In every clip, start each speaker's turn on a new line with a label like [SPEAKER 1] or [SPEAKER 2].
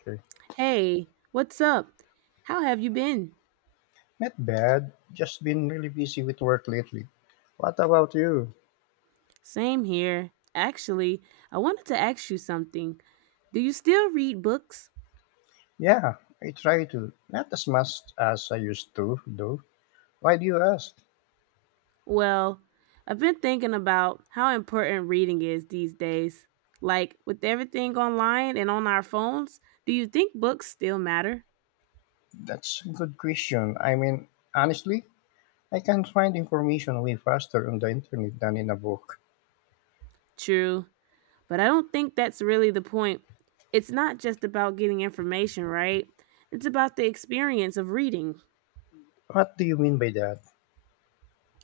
[SPEAKER 1] Okay.
[SPEAKER 2] Hey, what's up? How have you been?
[SPEAKER 1] Not bad. Just been really busy with work lately. What about you?
[SPEAKER 2] Same here. Actually, I wanted to ask you something. Do you still read books?
[SPEAKER 1] Yeah, I try to. Not as much as I used to, though. Why do you ask?
[SPEAKER 2] Well, I've been thinking about how important reading is these days. Like, with everything online and on our phones, do you think books still matter?
[SPEAKER 1] That's a good question. Honestly, I can find information way faster on the internet than in a book.
[SPEAKER 2] True, but I don't think that's really the point. It's not just about getting information, right? It's about the experience of reading.
[SPEAKER 1] What do you mean by that?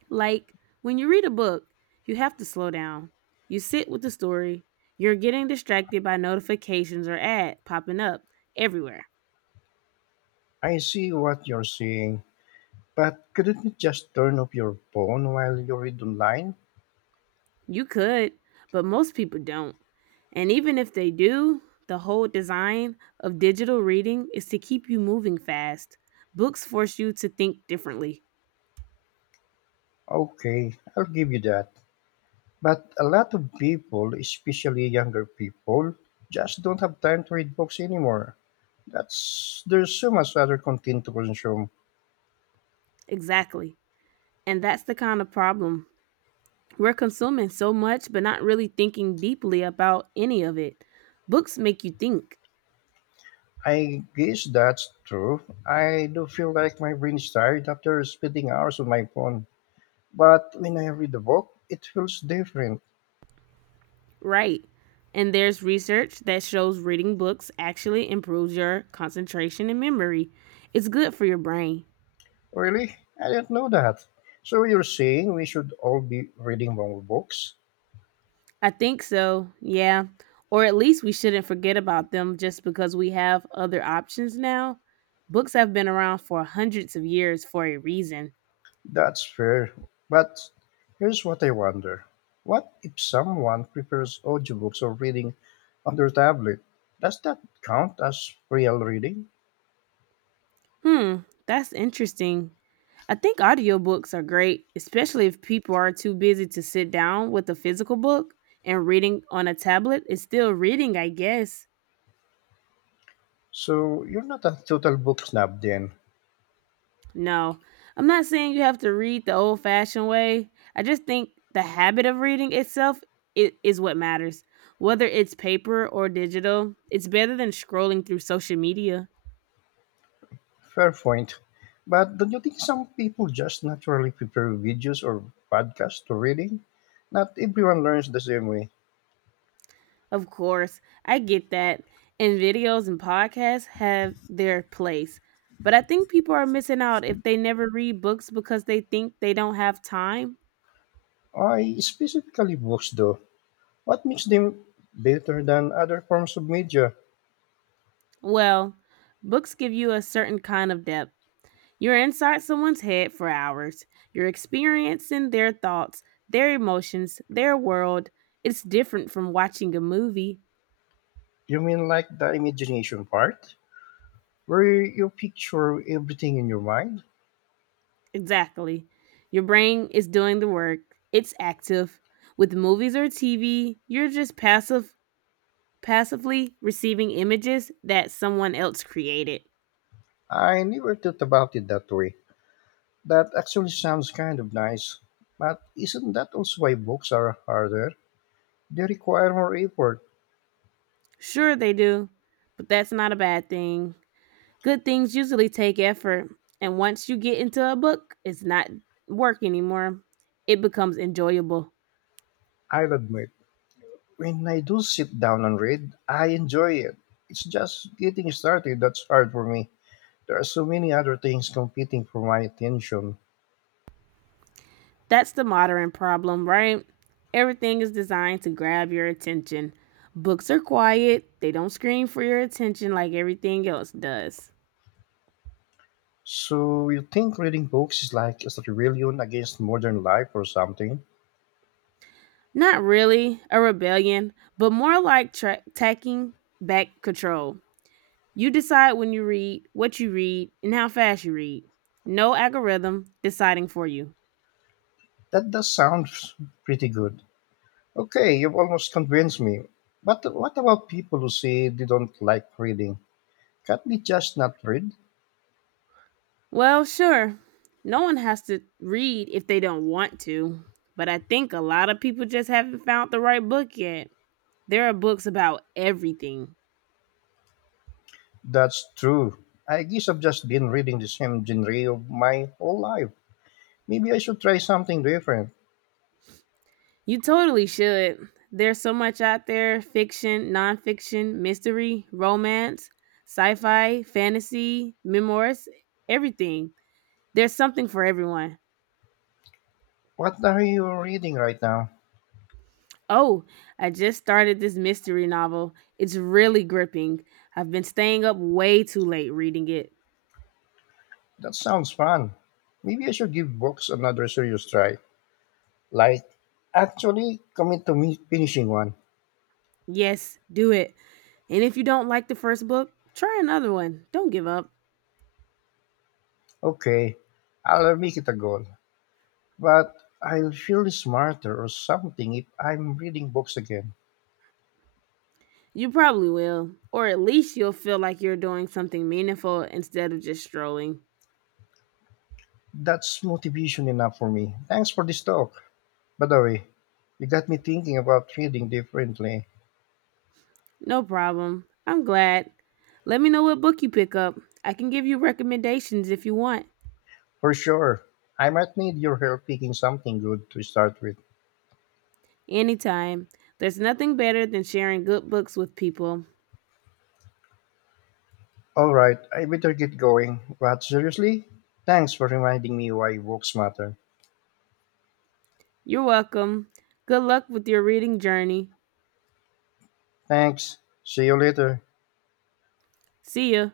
[SPEAKER 2] Like when you read a book, you have to slow down. You sit with the story. You're getting distracted by notifications or ad popping up everywhere.
[SPEAKER 1] I see what you're saying, but couldn't you just turn off your phone while you read online?
[SPEAKER 2] You could, but most people don't. And even if they do, the whole design of digital reading is to keep you moving fast. Books force you to think differently.
[SPEAKER 1] Okay, I'll give you that. But a lot of people, especially younger people, just don't have time to read books anymore. That's there's so much other content to consume.
[SPEAKER 2] Exactly. And that's the kind of problem. We're consuming so much, but not really thinking deeply about any of it. Books make you think.
[SPEAKER 1] I guess that's true. I do feel like my brain is tired after spending hours on my phone. But when I read a book, it feels different.
[SPEAKER 2] Right. And there's research that shows reading books actually improves your concentration and memory. It's good for your brain.
[SPEAKER 1] Really? I didn't know that. So you're saying we should all be reading more books?
[SPEAKER 2] I think so, yeah. Or at least we shouldn't forget about them just because we have other options now. Books have been around for hundreds of years for a reason.
[SPEAKER 1] That's fair. But here's what I wonder. What if someone prefers audiobooks or reading on their tablet? Does that count as real reading?
[SPEAKER 2] Hmm, that's interesting. I think audiobooks are great, especially if people are too busy to sit down with a physical book, and reading on a tablet is still reading, I guess.
[SPEAKER 1] So you're not a total book snob then.
[SPEAKER 2] No, I'm not saying you have to read the old fashioned way. I just think the habit of reading itself is what matters. Whether it's paper or digital, it's better than scrolling through social media.
[SPEAKER 1] Fair point. But don't you think some people just naturally prefer videos or podcasts to reading? Not everyone learns the same way.
[SPEAKER 2] Of course, I get that. And videos and podcasts have their place. But I think people are missing out if they never read books because they think they don't have time.
[SPEAKER 1] I specifically books though. What makes them better than other forms of media?
[SPEAKER 2] Well, books give you a certain kind of depth. You're inside someone's head for hours. You're experiencing their thoughts, their emotions, their world. It's different from watching a movie.
[SPEAKER 1] You mean like the imagination part, where you picture everything in your mind?
[SPEAKER 2] Exactly. Your brain is doing the work. It's active. With movies or TV, you're just passively receiving images that someone else created.
[SPEAKER 1] I never thought about it that way. That actually sounds kind of nice. But isn't that also why books are harder? They require more effort.
[SPEAKER 2] Sure they do, but that's not a bad thing. Good things usually take effort, and once you get into a book, it's not work anymore. It becomes enjoyable.
[SPEAKER 1] I'll admit, when I do sit down and read, I enjoy it. It's just getting started that's hard for me. There are so many other things competing for my attention.
[SPEAKER 2] That's the modern problem, right? Everything is designed to grab your attention. Books are quiet, they don't scream for your attention like everything else does.
[SPEAKER 1] So you think reading books is like a rebellion against modern life or something?
[SPEAKER 2] Not really a rebellion, but more like taking back control. You decide when you read, what you read, and how fast you read. No algorithm deciding for you.
[SPEAKER 1] That does sound pretty good. Okay, you've almost convinced me. But what about people who say they don't like reading? Can't they just not read?
[SPEAKER 2] Well, sure. No one has to read if they don't want to, but I think a lot of people just haven't found the right book yet. There are books about everything.
[SPEAKER 1] That's true. I guess I've just been reading the same genre of my whole life. Maybe I should try something different.
[SPEAKER 2] You totally should. There's so much out there: fiction, nonfiction, mystery, romance, sci fi, fantasy, memoirs, everything. There's something for everyone.
[SPEAKER 1] What are you reading right now?
[SPEAKER 2] Oh, I just started this mystery novel. It's really gripping. I've been staying up way too late reading it.
[SPEAKER 1] That sounds fun. Maybe I should give books another serious try. Like, actually commit to me finishing one.
[SPEAKER 2] Yes, do it. And if you don't like the first book, try another one. Don't give up.
[SPEAKER 1] Okay, I'll make it a goal. But I'll feel smarter or something if I'm reading books again.
[SPEAKER 2] You probably will. Or at least you'll feel like you're doing something meaningful instead of just strolling.
[SPEAKER 1] That's motivation enough for me. Thanks for this talk. By the way, you got me thinking about trading differently.
[SPEAKER 2] No problem. I'm glad. Let me know what book you pick up. I can give you recommendations if you want.
[SPEAKER 1] For sure. I might need your help picking something good to start with.
[SPEAKER 2] Anytime. There's nothing better than sharing good books with people.
[SPEAKER 1] Alright, I better get going. But seriously? Thanks for reminding me why books matter.
[SPEAKER 2] You're welcome. Good luck with your reading journey.
[SPEAKER 1] Thanks. See you later.
[SPEAKER 2] See ya.